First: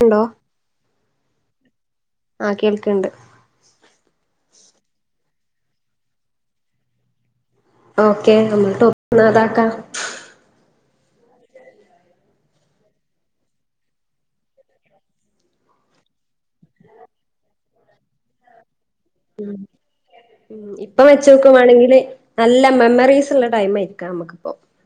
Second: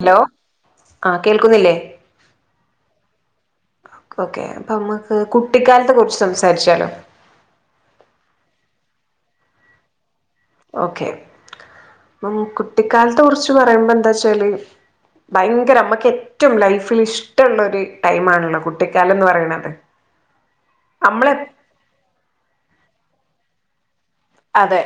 Hello ഉണ്ടോ ആ കേൾക്കുന്നില്ലേ കേൾക്കണ്ട് ഓക്കേ അപ്പ നമ്മക്ക് കു കുട്ടിക്കാലത്തെ കുറിച്ച് സംസാരിച്ചാലോ ഓക്കെ നമ്മള ടോപ്‌ ഇന്ന് അതാക്കാം ഓക്കെ മം കുട്ടിക്കാലത്തെ കുറിച്ച് പറയുമ്പോ എന്താ വച്ചാല് ഭയങ്കര അമ്മക്ക് ഏറ്റവും ലൈഫിൽ ഇഷ്ടമുള്ളൊരു ടൈ ആണുള്ള കുട്ടി ഉം ഇപ്പ നമ്മളെ വെച്ചോക്കുവാണെങ്കില് നല്ല മെമ്മറീസ് ഉള്ള ടൈം ആയിരിക്കും അതെ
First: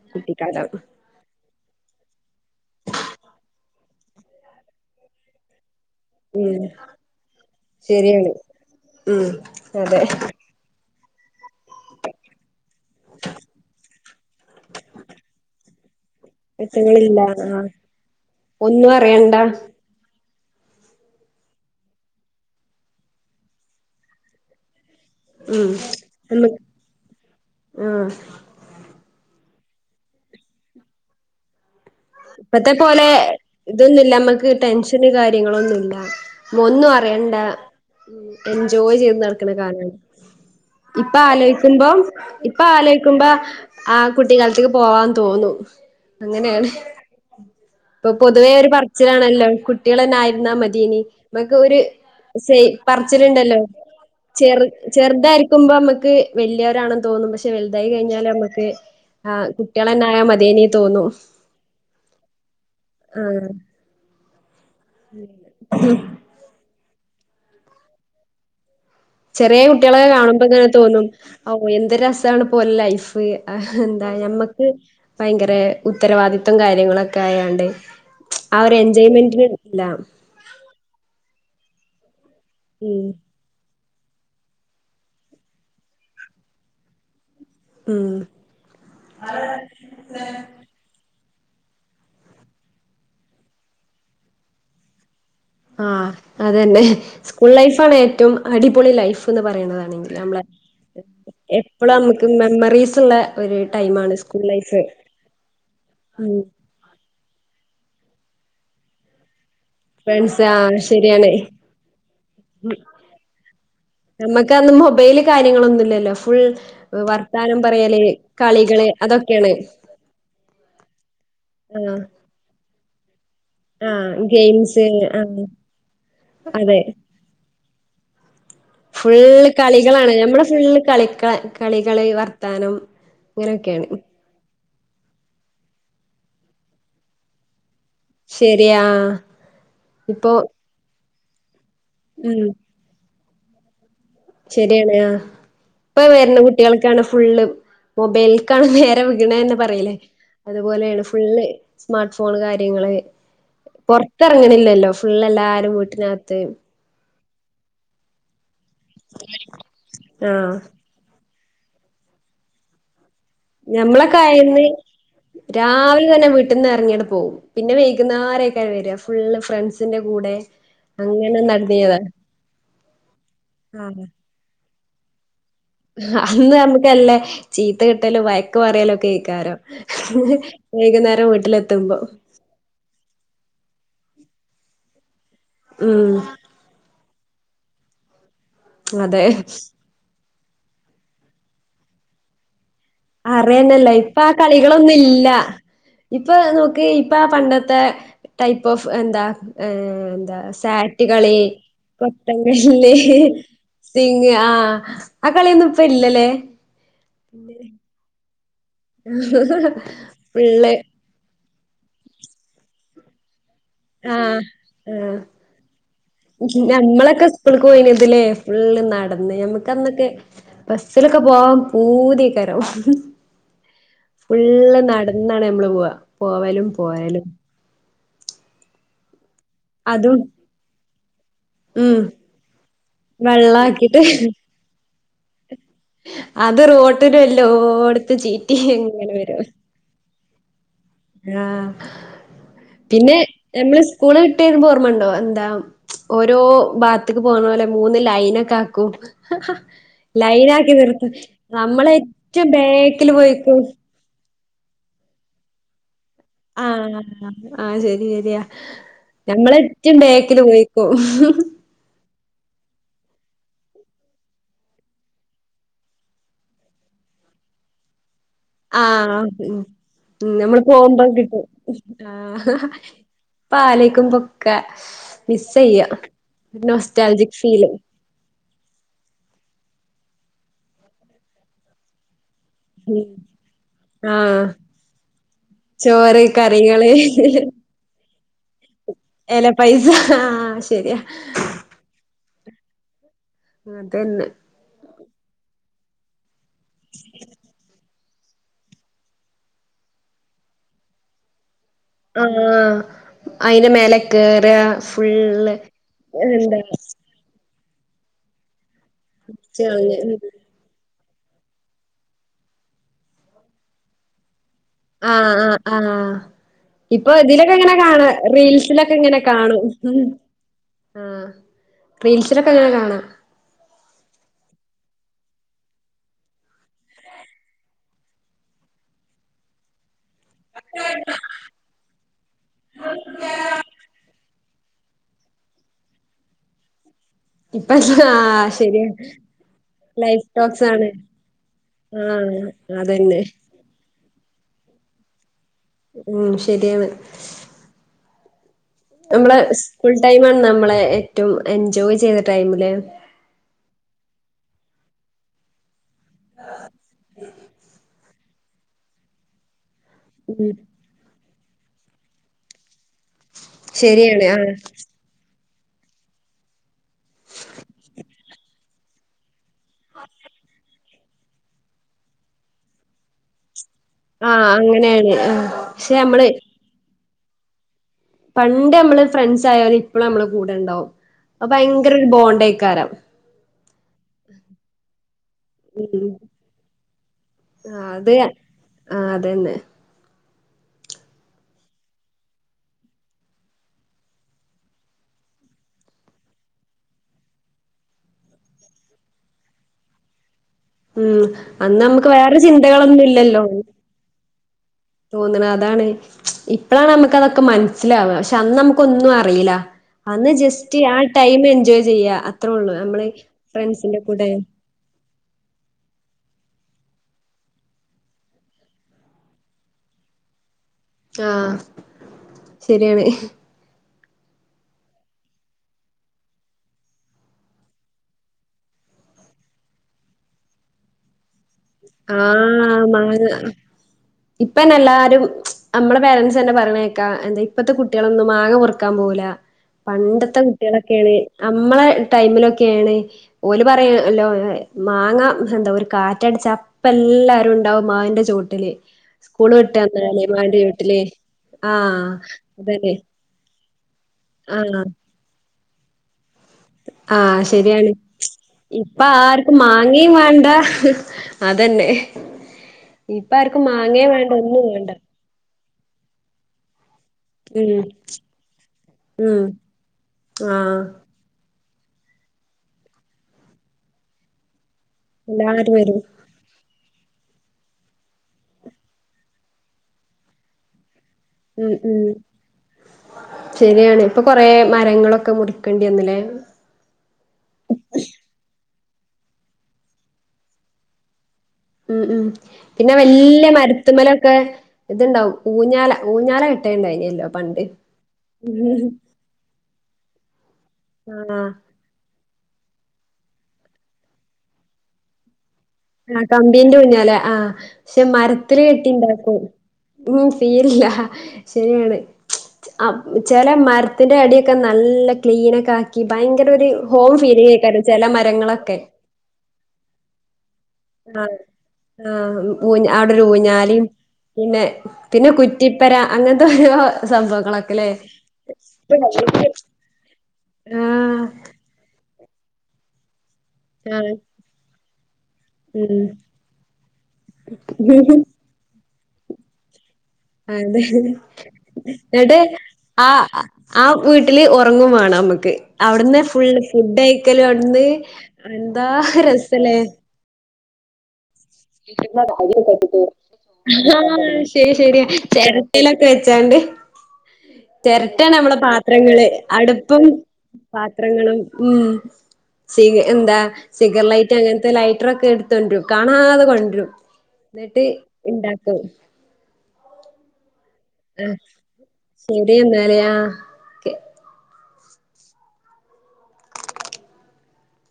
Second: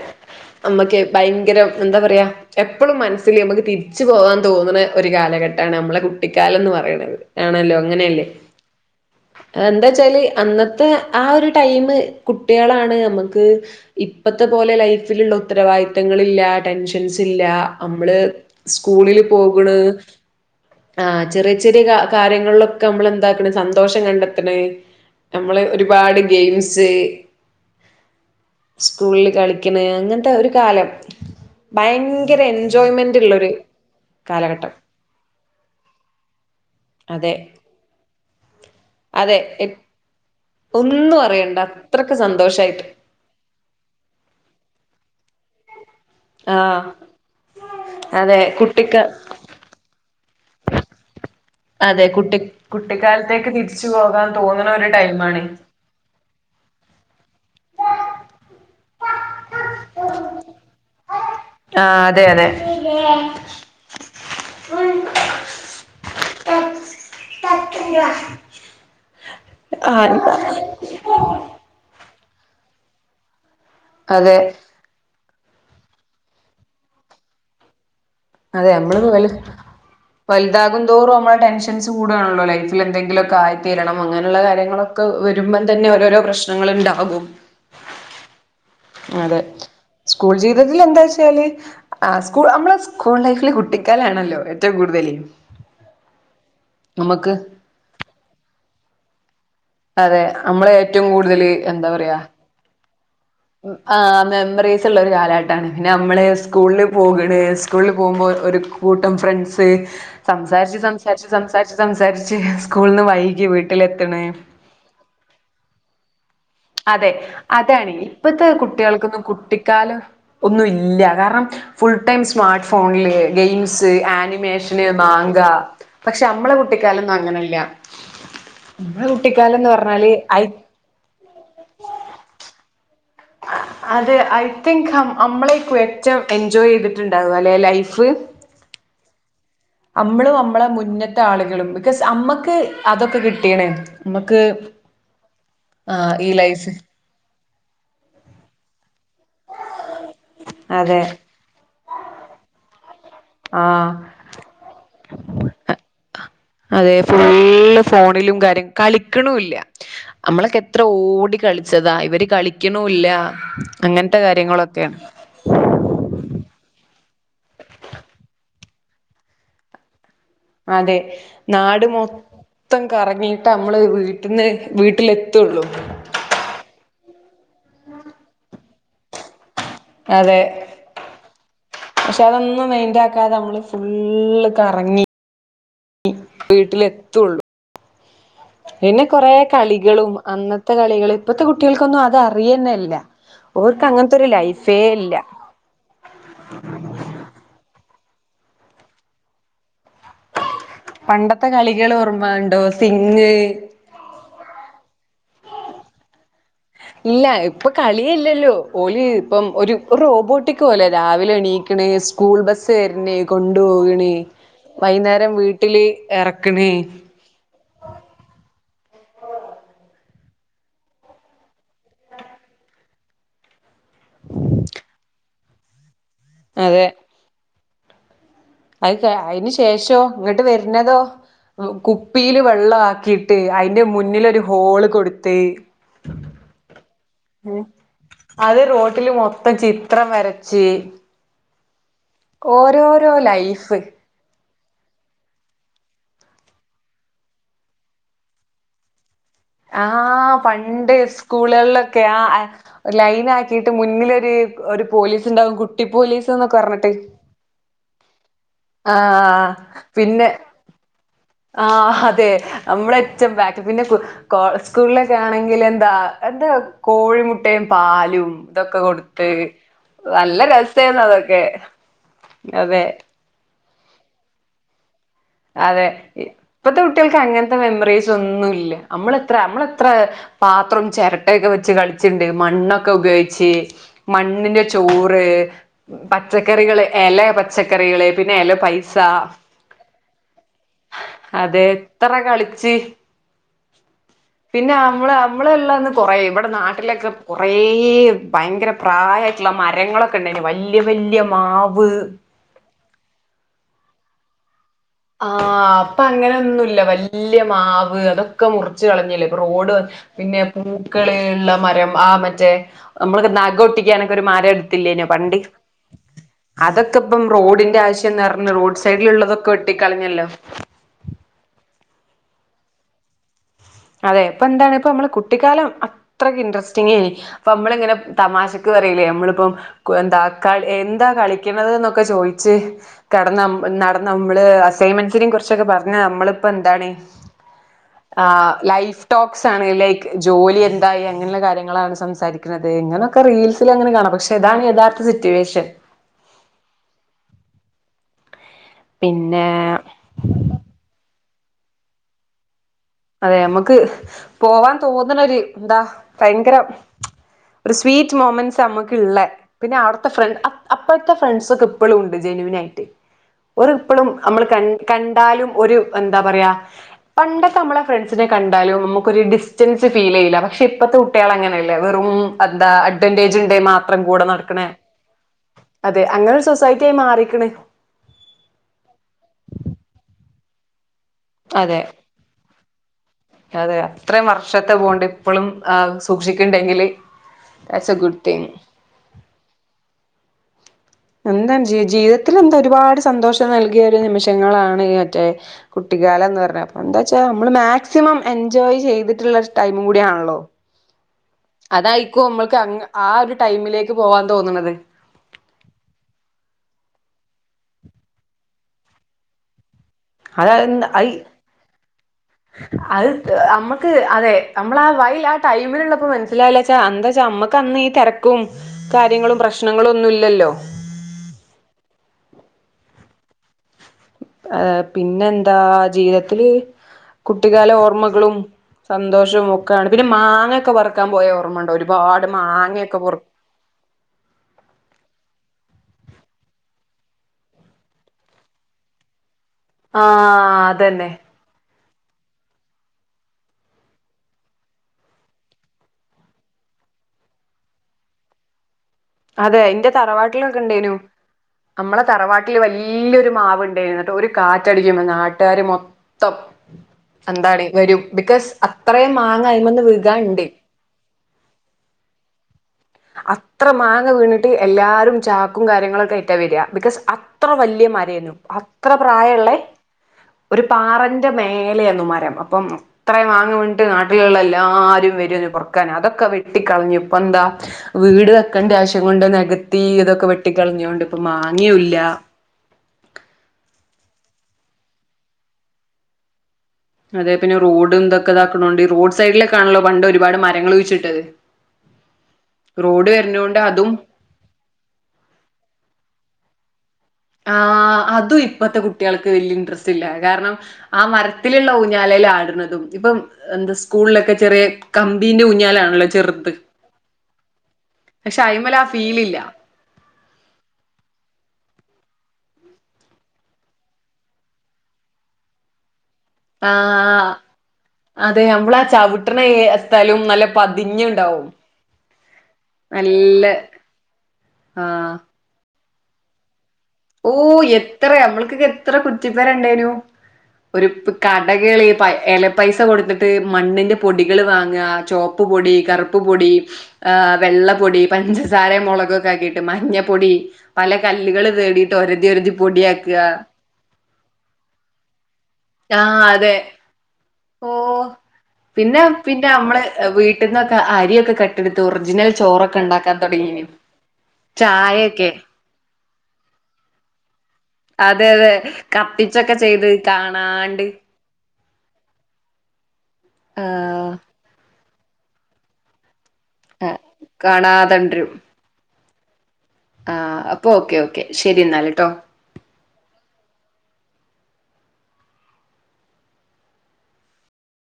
നമ്മുക്ക് ഭയങ്കര എന്താ പറയാ എപ്പോളും മനസ്സിൽ നമക്ക് തിരിച്ചു പോകാൻ തോന്നണ ഒരു കാലഘട്ടമാണ് നമ്മള കുട്ടിക്കാലം ഉം എന്ന് പറയണത് ആണല്ലോ അങ്ങനെയല്ലേ ശരിയാണ് ഉം എന്താ അതെ വച്ചാല് അന്നത്തെ ആ ഒരു ടൈം കുട്ടികളാണ് നമുക്ക് ഇ ഇപ്പത്തെപോലെ ലൈഫിലുള്ള ഉത്തരവാദിത്തങ്ങൾ കുറ്റങ്ങളില്ല ടെൻഷൻസ് ഇല്ല ആ നമ്മള് ഒന്നും സ്കൂളിൽ അറിയണ്ട പോകുനു ആ ചെറിയ ചെറിയ കാര്യങ്ങളിലൊക്കെ നമ്മൾ എന്താക്കന് സന്തോഷം കണ്ടെത്താണ് നമ്മള് ഉം ഒരുപാട് നമ്മ ഗെയിംസ് ആ കളിക്കണ് അങ്ങനത്തെ ഒരു കാലം ഭയങ്കര എൻജോയ്മെന്റ് ഉള്ളരു ഇതൊന്നുംല്ല നമ്മക്ക് ടെൻഷന് കാര്യങ്ങൾ ഒന്നുംല്ല ഒന്നും അതെ അറിയണ്ട ഉ എൻജോയ് ചെയ്ത് അതെ നടക്കണ എ- കാലമാണ് ഇപ്പ ഒന്നും അറിയണ്ട ആലോയ്ക്കുമ്പോ അത്രക്ക് ഇപ്പൊ സന്തോഷായിട്ട് ആലോയ്ക്കുമ്പോ ആ കുട്ടിക്കാലത്തേക്ക് പോവാൻ തോന്നുന്നു അങ്ങനെയാണ് മ് ഇപ്പൊ പൊതുവേ ഒരു പറച്ചിലാണല്ലോ കുട്ടികൾന്നെ ആയിരുന്നാ മതീയ്നിം നമക്ക് ഒരു അതെ കുട്ടി കുട്ടിക്കാലത്തേക്ക് പറിച്ചിലുണ്ടല്ലോ തിരിച്ചു പോകാൻ ചെ തോന്നണ ഒരു ടൈമാണ് ചെറുതായിരിക്കുമ്പോ നമുക്ക് വലിയ ണ തോന്നും പക്ഷെ വലുതായി കഴിഞ്ഞാൽ നമ്മുക്ക് ആ കുട്ടികളന്നായ മതേനിയ തോന്നും ആഹ അതെ അതെ മ് [inaudible] ചെറിയ കുട്ടികളൊക്കെ ആഹ് കാണുമ്പോങ്ങനെ തോന്നും ഓ എന്തൊ രസാണ്പ്പൊ ഓലെ ലൈഫ് എന്താ അതെ ഞമ്മക്ക് ഭയങ്കര ഉത്തരവാദിത്തവം കാര്യങ്ങളൊക്കെ ആയാണ്ട് ആ അതെ ഒരു നമ്മള് വ എൻജോയ്മെന്റിന് ഇല്ല വലുതാകുംതോറും നമ്മളെ ടെൻഷൻസ് കൂ ണോ ലൈഫിൽ ഉം എന്തെിലൊക്കെ തീരണം അങ്ങനെയുള്ള കാര്യങ്ങളൊക്കെ വരുമ്പം തന്നെ ഓരോരോ പ്രശ്നങ്ങള ഉണ്ടാകും മ് അതെ സ്കൂൾ ജീവിതത്തിൽ എന്താച്ച ല് സ്കൂ നമ്മള സ്കൂൾ ലൈഫില് കുട്ടിക്കാലാണല്ലോ ഏറ്റവും കൂടുതല് ആ അതന്നെ നമുക്ക് സ്കൂൾ ലൈഫാണ് ഏറ്റവും അടിപൊളി ലൈഫ് അതെ നമ്മളെ ഏറ്റവും [unintelligible] എപ്പളും ഞമ്മക് മെമ്മറിസ് ആ മെമ്മറീസ് ഉള്ള ഒരു കാലഘട്ടാണ് പിന്നെ നമ്മള് ഉം സ്കൂളിൽ പോക പിന്നെ സ്കൂളിൽ പോകുമ്പോൾ ഒരു കൂട്ടം ഫ്രണ്ട്സ് ഫ്രണ്ട്സ് ആ സംസാരിച്ച് സംസാരിച്ച് ശരിയാണ് സംസാരിച്ച് സംസാരിച്ച് സ്കൂളന്ന് വൈകി വീട്ടില എത്തണ് നമ്മക്ക് അന്ന് മൊബൈല് കാര്യങ്ങളൊന്നുമില്ലല്ലോ ഫുൾ അതെ വർത്താനം അതാണ് പറയല് ഇപ്പത്തെ കളികള് കുട്ടികൾക്കൊന്നും അതൊക്കെയാണ് കുട്ടിക്കാല ഒന്നുല്ല കാരണം ആഹ് ഫുൾ ടൈം സ്മാർട്ട് ഫോണില് ഗെയിംസ് ആഹ് ഗെയിംസ് ആനിമേഷന് മാങ്ക ആഹ് പക്ഷെ നമ്മളെ കുട്ടിക്കാലൊന്നും അങ്ങനല്ല ഫുള് കളികളാണ് പറഞ്ഞാല് ഐ ഞമ്മള് ഫുള്ള് കളികാൻ കളികള് വർത്താനം അങ്ങനെയൊക്കെയാണ് അതെ ഐ തിങ്ക് നമ്മളെകൊയറ്റം എൻജോയ് ചെയ്തിട്ടുണ്ടക അല്ലെ ലൈഫ് ശരിയാ നമ്മള ഇപ്പൊ നമ്മളെ മുന്ന മറ്റ ആളുകളും ബിക്കോസ് അമ്മക്ക് അതൊക്കെ കിട്ടിയണ് ശരിയണ് ഇപ്പൊ ആഹ് ഈ വരുന്ന ലൈഫ് കുട്ടികൾക്കാണ് ഫുള്ള് മൊബൈലക്കാണ് നേരെ ണെ പറലേ അതെ അതുപോലെയാണ് ഫുള്ള് സ്മാർട്ട് ഫോൺ കാര്യങ്ങള് ആഹ് പുൊറത്തിറങ്ങണില്ലല്ലോ ഫുള് എല്ലാരും വീട്ടിനകത്ത് അതെ ഫുള്ള് ഫോണിലും കാര്യം കളിക്കുണില്ല ആഹ് നമ്മളൊക്കെ എത്ര ഓടി കളിച്ചതാ ഇവര് കളിക്ക്ണുല്ല ഞമ്മളൊക്കെ ആയന്ന് രാവിലെ തന്നെ വീട്ടിൽന്ന് ഇറങ്ങിയെ പോവും പിന്നെ വെകുന്നേരം ആയ്കാരം വരിക ഫുള്ള് ഫ്രണ്ട്സിന്റെ കൂടെ അതെ അങ്ങനെ നാട് നടന്നീനതാ മൊത്തം കറങ്ങിട്ട് നമ്മള് ആഹ് വീട്ടിന്ന് വീട്ടിലെത്തുള്ളൂ അന്ന് നമുക്കല്ലേ ചീത്ത കിട്ടലും വയക്ക് പറയലും ഒക്കെ അയ്കരം അതെ വൈകുന്നേരം വീട്ടില എത്തുമ്പോ ക്കെ നമ്മള് ഫുള്ള് കറങ്ങി ഉം [unintelligible] വീട്ടിലെത്തുള്ളൂ പിന്നെ അതെ കൊറേ കളികളും അന്നത്തെ കളികൾ ഇപ്പത്തെ കുട്ടികൾക്കൊന്നും അത് അറിയന്നല്ല അറിയാനല്ലേ ഇപ്പൊ ആ ഇല്ല കളികളൊന്നുല്ല ഇപ്പൊ നോക്കി ഇപ്പ ആ പണ്ടത്തെ ടൈപ്പ് ഓഫ് എന്താ ഏ ന്താ സാറ്റുകളി പണ്ടത്തെ കളികൾ ഓർമ്മ ഉണ്ടോ കൊത്തങ്കല്ല് സിങ് [unintelligible] ആഹ ആ കളിയൊന്നും ഇപ്പല്ലലെ ഇല്ല ഇപ്പൊ കളിയല്ലല്ലോ ഓലി ഇപ്പം ഒരു റോബോട്ടിക്ക് ഫുള്ള് പോലെ രാവിലെ എണീ സ്കൂൾ ബസ്സ് വരന് കൊണ്ടുപോക്ണ് ആഹ് ആഹ് വൈന്നേരം വീട്ടില് എറക്ക്ണ് നമ്മളൊക്കെ സ്കൂൾക്ക് പോയിനതിലേ ഫുള്ള് നടന്ന് ഞമക്ക്ന്നൊക്കെ ബസ്സിലൊക്കെ പോവാൻ പൂതിയക്കരോ ഫുള്ള് നടന്നാണ് നമ്മള് പോവാ പോവാലും പോയാലും [unintelligible] അയിന്ശേഷോ അതും ഇങ്ങട്ട് വെര് ന്നതോ ഉം കുപ്പിയില് വെള്ളം ആക്കിയിട്ട് അയി ന്റെ വെള്ളാക്കിട്ട് മുന്നിലോരു ഹോള് കൊടുത്ത് [inaudible] അത് റോട്ടില് എല്ലോടത്തും ചീറ്റി അത് റോട്ടില് മൊത്തം ചിത്രം വര [unintelligible] ആഹ പിന്നെ ലൈഫ് നമ്മള് സ്കൂള് ഓർമ്മണ്ടോ എന്താ ഓരോ ഭാഗത്തക്ക് പൊന്നോലെ മൂന്ന് ലൈനക്കെ ആക്കും ആ ലൈനാക്കി പണ്ട് നിർത്തും നമ്മള് സ്കൂളുകളിലൊക്കെ ആ ഏറ്റവും ബേക്കില് ലൈൻ പോയിക്കും. ആക്കിട്ട് മുന്നിലൊരു ഒരു പോലീസ് ഉണ്ടാാവും കുട്ടി പോലീസ് എന്നൊക്കെ ആ പറഞ്ഞിട്ട് ആ ശരി ശരിയാ ആഹ് നമ്മളേറ്റവും പിന്നെ ബേക്കില് പോയിക്കും. ആ ഹതെ [unintelligible] സ്കൂളിലൊക്കെ ആണെങ്കിൽ എന്താ എന്താ കോഴിമു ട്ടയും പാലും ഇതൊക്കെ ആഹ കൊടുത്ത് [unintelligible] ഉം നല്ല നമ്മള് പോവുമ്പോ രസേന്നു കിട്ടും അതൊക്കെ ആ അതെ പ്പലോയ്ക്കുമ്പൊക്കെ അതെ ഇപ്പത്തെ കുട്ടിൾക്ക് അങ്ങനത്തെ ഫീല് മെമ്മറീസ് ഒന്നുല്ല അമ്മളെത്ര അമ്മള ത്ര പാത്രം ചിരട്ടയൊക്കെ വെച്ച് കളിച്ചിണ്ട് ഉം മണ്ണൊക്കെപയോകിച്ച് ആഹ് മണ്ണിൻ്റെ ചോറ് ചോറ് പച്ചകറികള് കറികള് എല പച്ചക്കറികള് പിന്നെ എല പൈസ എല പൈസ ആഹ് ശരിയാ അതെ എത്ര കളിച്ച് അതന്നെ പിന്നെ അമ്മള് അമ്മള് ള്ളന്ന് കൊറെ [unintelligible] നാട്ടിലൊക്കെ കോറെ ഏ ഭയങ്കര പ്രായയിട്ടുള്ള മരങ്ങളൊക്കെ ഉണ്ടെനി വല്യയ വല്യയ മാവ് ആഹ അയിന്റെ മേലെ കേറ ആഹ ഇപ്പങ്ങനെന്നുല്ല [unintelligible] മാവ് അതൊക്കെ മുറച്ച് കളഞ്ഞില്ലെ ഇപ്പം റോഡ് [unintelligible] പിന്നെ [unintelligible] മരം ആ മറ്റേ അമ്മള് നഗ ഒട്ടിക്കാനൊക്കെ ഒരു മരം എടുത്തില്ലേനോ ആഹ പണ്ട് ആഹ ആഹ് അതൊക്കെ ഇപ്പൊ ഇപ്പം ഇതിലൊക്കെ ഇങ്ങനെ റോഡിന്റെ കാണ ആവശ്യംന്ന് പറഞ്ഞ് റോഡ് റീൽസിലൊക്കെ ഇങ്ങനെ സൈഡിലുള്ളതൊക്കെ കാണും ഉം വെട്ടിക്കളഞ്ഞല്ലോ ആ റീൽസിലൊക്കെ ഇങ്ങനെ കാണാ അതെ ഇപ്പൊ ന്താണ് ഇപ്പ മ്മളെ കുട്ടിക്കാലം അത്രക്ക് ഇൻട്രസ്റ്റിങ്ങ് എനി പ്പമ്മളിങ്ങനെ തമാശക്ക് [unintelligible] അമ്മളിപ്പം [unintelligible] എന്താ എന്താ കളിക്കണത് ന്നൊക്കെ ചോദിച്ച് കടന്ന [unintelligible] നമ്മള് അസൈൻമെന്റ്സിനേ കുറച്ചൊക്കെ പറഞ്ഞ അ മ്മളിപ്പൊ എന്താണ് ഇപ്പ [unintelligible] ലൈഫ് ടോക്സ് ആാണ് ലൈക്ക് ജോലി ആണ് എന്തായി അങ്ങനെയള്ള കാര്യങ്ങളാണ് ആഹ് സംസാരിക്കുന്നത് അതന്നെ ഇങ്ങനെയൊക്കെ റീൽസ് അങ്ങനെ കാണാം പക്ഷെതാണ് യഥാർത്ഥ സിറ്റുവേഷൻ ഉം ശരിയാണ് അമ്മളെ പിന്നെ സ്കൂൾ ടൈ മാണ് നമ്മളെ ഏറ്റവും എൻജോയ് ചെയ്ത ടൈമില് അതെ നമുക്ക് പോവാൻ തോന്നണൊരു എന്താ ഭയങ്കര ഒരു സ്വീറ്റ് മൊമെന്റ്സ് അമ്മുക്ക്ള്ള പിന്നെ അവിടുത്തെ ഫ്രണ്ട് ഉം [unintelligible] അപ്പഴത്തെ ഫ്രണ്ട്സൊക്കെ ഇപ്പളും ഉണ്ട് ജെനുവിൻ ആയിട്ട് ഓര് ഇപ്പളും ശരിയാണ് നമ്മൾ ആഹ് ക കണ്ടാലും ഓരു എന്താ പറയാ പണ്ടക്കെ നമ്മളെ ഫ്രണ്ട്സിനെ കണ്ടാലും നമുക്കൊരു ഡിസ്റ്റൻസ് ഫീൽ ചെയ്യില്ല പക്ഷെ ഇപ്പത്തെ കുട്ടികൾ അങ്ങനെയല്ല വെറും എന്താ അഡ്വാൻടേജ് ഉണ്ടെങ്കിൽ മാത്രം കൂടെ ആഹ് നടക്കണെ അങ്ങനെയാണ് ആഹ് പക്ഷെ അതെ നമ്മള് അങ്ങനെ സൊസൈറ്റി ആയി മാറി ക്ക്ണ് പണ്ട് നമ്മള് ഫ്രണ്ട്സ് ആയോല് ഇപ്പളും നമ്മളെ കൂടെ ഉണ്ടാവും അ അതെ ഭയങ്കര ഒരു ബോണ്ടയിക്കാരം അതെ അത്രയും വർഷത്തെ ബോണ്ട് ഇപ്പളും ആ ഉം സൂക്ഷിക്ക്ണ്ടെങ്കില് ആ അതെയാ ആ അതന്നെ എന്താ ജീവിതത്തിൽ എന്താ ഒരുപാട് സന്തോഷം നൽകിയ ഒരു നിമിഷങ്ങളാണ് ഈ മറ്റേ കുട്ടി കാലം എന്ന് പറഞ്ഞ എന്താച്ചാ നമ്മള് മാക്സിമം എൻജോയ് ചെയ്തിട്ടുള്ള ഒരു ടൈം കൂടിയാണല്ലോ ഉം അന്ന് നമുക്ക് അതായിക്കും വേറെ നമ്മൾക്ക് അങ്ങ് ചിന്തകളൊന്നും ആ ഒരു ഇല്ലല്ലോ ടൈമിലേക്ക് പോവാൻ തോന്നുണത് തോന്നണ അതാണ് ഇപ്പളാണ് നമ്മക്ക് തൊക്കെ മനസ്സിലാവ പക്ഷെ അന്ന് നമുക്ക് ഒന്നും അറിയീല അന്ന് അത ജസ്റ്റ് ആ ടൈം എൻജോയ് ചെയ്യാ അത്രേ ഉള്ളൂ നമ്മള് അത് നമ്മക്ക് ഫ്രണ്ട്സിന്റെ കൂടെ അതെ നമ്മള ആ വൈൽ ആ ടൈമിലുള്ളപ്പോ മനസ്സിലായിലാച്ച എന്താച്ചാ നമ്മക്ക് അന്ന് ഈ തിരക്കും കാര്യങ്ങളും പ്രശ്നങ്ങളും ഒന്നും ഇ ല്ലല്ലോ ആഹ ശരിയാണ് ആഹ് പിന്നെ എന്താ ജീവിതത്തില് കുട്ടികാല ഓർമ്മകളും സന്തോഷവും ഒക്കെണ് പിന്നെ മാങ്ങക്കെ പൊറുക്കാൻ പോയ ഓർമ്മണ്ട് ആഹ മാങ്ങ ഇപ്പന്നെ എല്ലാരും നമ്മളെ പേരൻസ് ന്നെ പറയേണെക്കാ എന്താ ഇപ്പത്തെ കുട്ടികളൊന്നും മാങ്ങ പൊറുക്കാൻ പോകൂല ആ പണ്ടത്തെ അതന്നെ കുട്ടികളൊക്കെണ് നമ്മളെ ടൈമിലൊക്കെയാണ് ഓല് പറയല്ലോ മാങ്ങ എന്താ ഒരു കാറ്റടിച്ചാ ഇപ്പ എല്ലാരും ഇണ്ടാവും മാവിന്റെ ചോട്ടില് സ്കൂള് അതെ വിട്ട് ഇന്റെ വന്നാല് തറവാട്ടിലൊക്കെ മാവിന്റെ ഇണ്ടേനു ചോട്ടില് നമ്മളെ ആഹ് തറവാട്ടില് അതന്നെ വല്ല്യരു മാവുണ്ട് ട്ട് ഒരു ആഹ് കാറ്റടിക്കുമ്പം നാട്ടാര് മൊത്തം ആഹ് എന്താണ് ശരിയാണ് വരും ബിക്കോസ് ഇപ്പ അത്രയും മാങ്ങാ ആർക്കും അയിമന്നു മാങ്ങയും വീകാൻണ്ട് വേണ്ട അതന്നെ ഇപ്പ ആർക്കും അത്ര മാങ്ങ മാങ്ങയും വേണ്ട വീണിട്ട് ഒന്നും വേണ്ട എല്ലാരും ചാക്കും കാര്യങ്ങളൊക്കെ ആയിട്ടാ വര ബിക്കോസ് അത്ര ഉം വല്യ അത്ര ഉം പ്രായള്ളെ ഒരു ആഹ് പാറന്റെ മേലെ മേലന്ന് മരം അപ്പം അത്ര മാങ്ങ വീണിട്ട് നാട്ടിലുള്ള എല്ലാ എല്ലാരും വരോല്ലോ എല്ലാരും പൊർക്കാൻ വരും അതൊക്കെ വെട്ടിക്കളഞ്ഞു ഇപ്പൊ എന്താ വീട് വക്കേണ്ട ആവശ്യം കൊണ്ട് നികത്തി ഇതൊക്കെ വെട്ടി കളഞ്ഞോണ്ട് അപ്പൊ ഉം മാങ്ങയുല്ല ഉം ശരിയാണ് ഇപ്പൊ കൊറെ മരങ്ങളൊക്കെ മുറിക്കണ്ടി വന്നിലെ അതേ പിന്നെ റോഡ് ഇദൊക്കെ ഇതാക്ണോണ്ട് റോഡ് സൈഡിലൊക്കെ ആണല്ലോ പണ്ട് ഒരുപാട് മരങ്ങൾ കുഴിച്ചിട്ടത് ഉം ഉം പിന്നെ റോഡ് വല്യ വരുന്നോണ്ട് അതും മരത്തിമലൊക്കെ ഇതുണ്ടാവും ഊഞ്ഞാല ഊഞ്ഞാല കെ ആ അതും ഇപ്പത്തെ കുട്ടികൾക്ക് വല്യ ഇൻട്രസ്റ്റ്ല്ല കാരണം ആ ആഹ് മരത്തിലുള്ള ഊഞ്ഞാലേൽ ആട ടുന്നതും ഇപ്പോ എന്താ സ്കൂളിലൊക്കെ ചെറിയ കമ്പിന്റെ ഊ ആ കമ്പീന്റെ ഊഞ്ഞാല ആഹ് പക്ഷെ മരത്തില് അയിമൽ ആ കെട്ടിണ്ടാക്കും ഫീലില്ല ഉഉം ഫീലില്ല ശരിയാണ് ആഹ് ചില മരത്തിന്റെ അടിയൊക്കെ നല്ല ക്ലീനൊക്കെ ആക്കി ഭയങ്കര ഒരു ഹോം ആഹ് ഫീൽ ചെയക്കാരം ചെല മരങ്ങളൊക്കെ ന്താലും നല്ല പതിഞ്ണ്ടാവും ആ ഊഞ്ഞാ അവിടെരു ഊഞ്ഞാലിം പിന്നെ ആഹ് പിന്നെ കുറ്റി പ്പെര അങ്ങനത്തെ ഓരോ ഓ സംഭവങ്ങളൊക്കെല്ലേ എത്ര നമ്മൾക്കൊക്കെ എത്ര കുറ്റിപ്പെരണ്ടേനു ഒരു ആഹ് കടകള് ഇല പൈസ കൊടുത്തി ട്ട് മണ്ണിന്റെ ആഹ് പൊടികൾ വാങ്ങ ചുവപ്പ് പൊടി ഉം കറുപ്പ് പൊടി വെള്ള പൊടി പച്ച ഞ്ചസാരേം മൊളക്‌ക്കൊ ക്കാക്കിട്ട് മഞ്ഞപ്പൊടി. അതെ പല കല്ലുകള് തേടിട്ട് ഒരതി ന്നട്ട് ഒരതി പൊടി ആ ആ വീട്ടില് ഒറങ്ങും വേണം നമ്മക്ക് അവ്ട്ന്ന് ആഹ് അതെ ഫുള്ള് ഫുഡ്ഡയ് ഓ പിന്നെ പിന്നെ രസല്ലേ അമ്മള് വീട്ടിന്നൊക്കെ അരിയൊക്കെ കട്ടി ടുത്ത് ഒറിജിനൽ ചോറൊക്കെ ണ്ടാക്കാൻ തൊട്ങ്ങിനൂ ആഹ് ശരി ശരിയാ ചായൊക്കെ ചെറ്താണ് അമ്മളെ പാത്രങ്ങള് കത്തിച്ചൊക്കെ ചെയ്ത് അടുപ്പും കാണാണ്ട് പാത്രങ്ങളും ഉം സി എന്താ ആ സിഗർ ലൈറ്റ് അങ്ങനത്തെ ലൈറ്ററൊക്കെ എടുത്തണ്ട്രുരും കാണത കൊണ്ട്റും ആ ന്നിട്ട് ഇണ്ടാക്കും. ആഹ അപ്പൊ ഓക്കെ ഓക്കെ ആഹ് ശരി എന്നാൽ ട്ടോ ക്കെ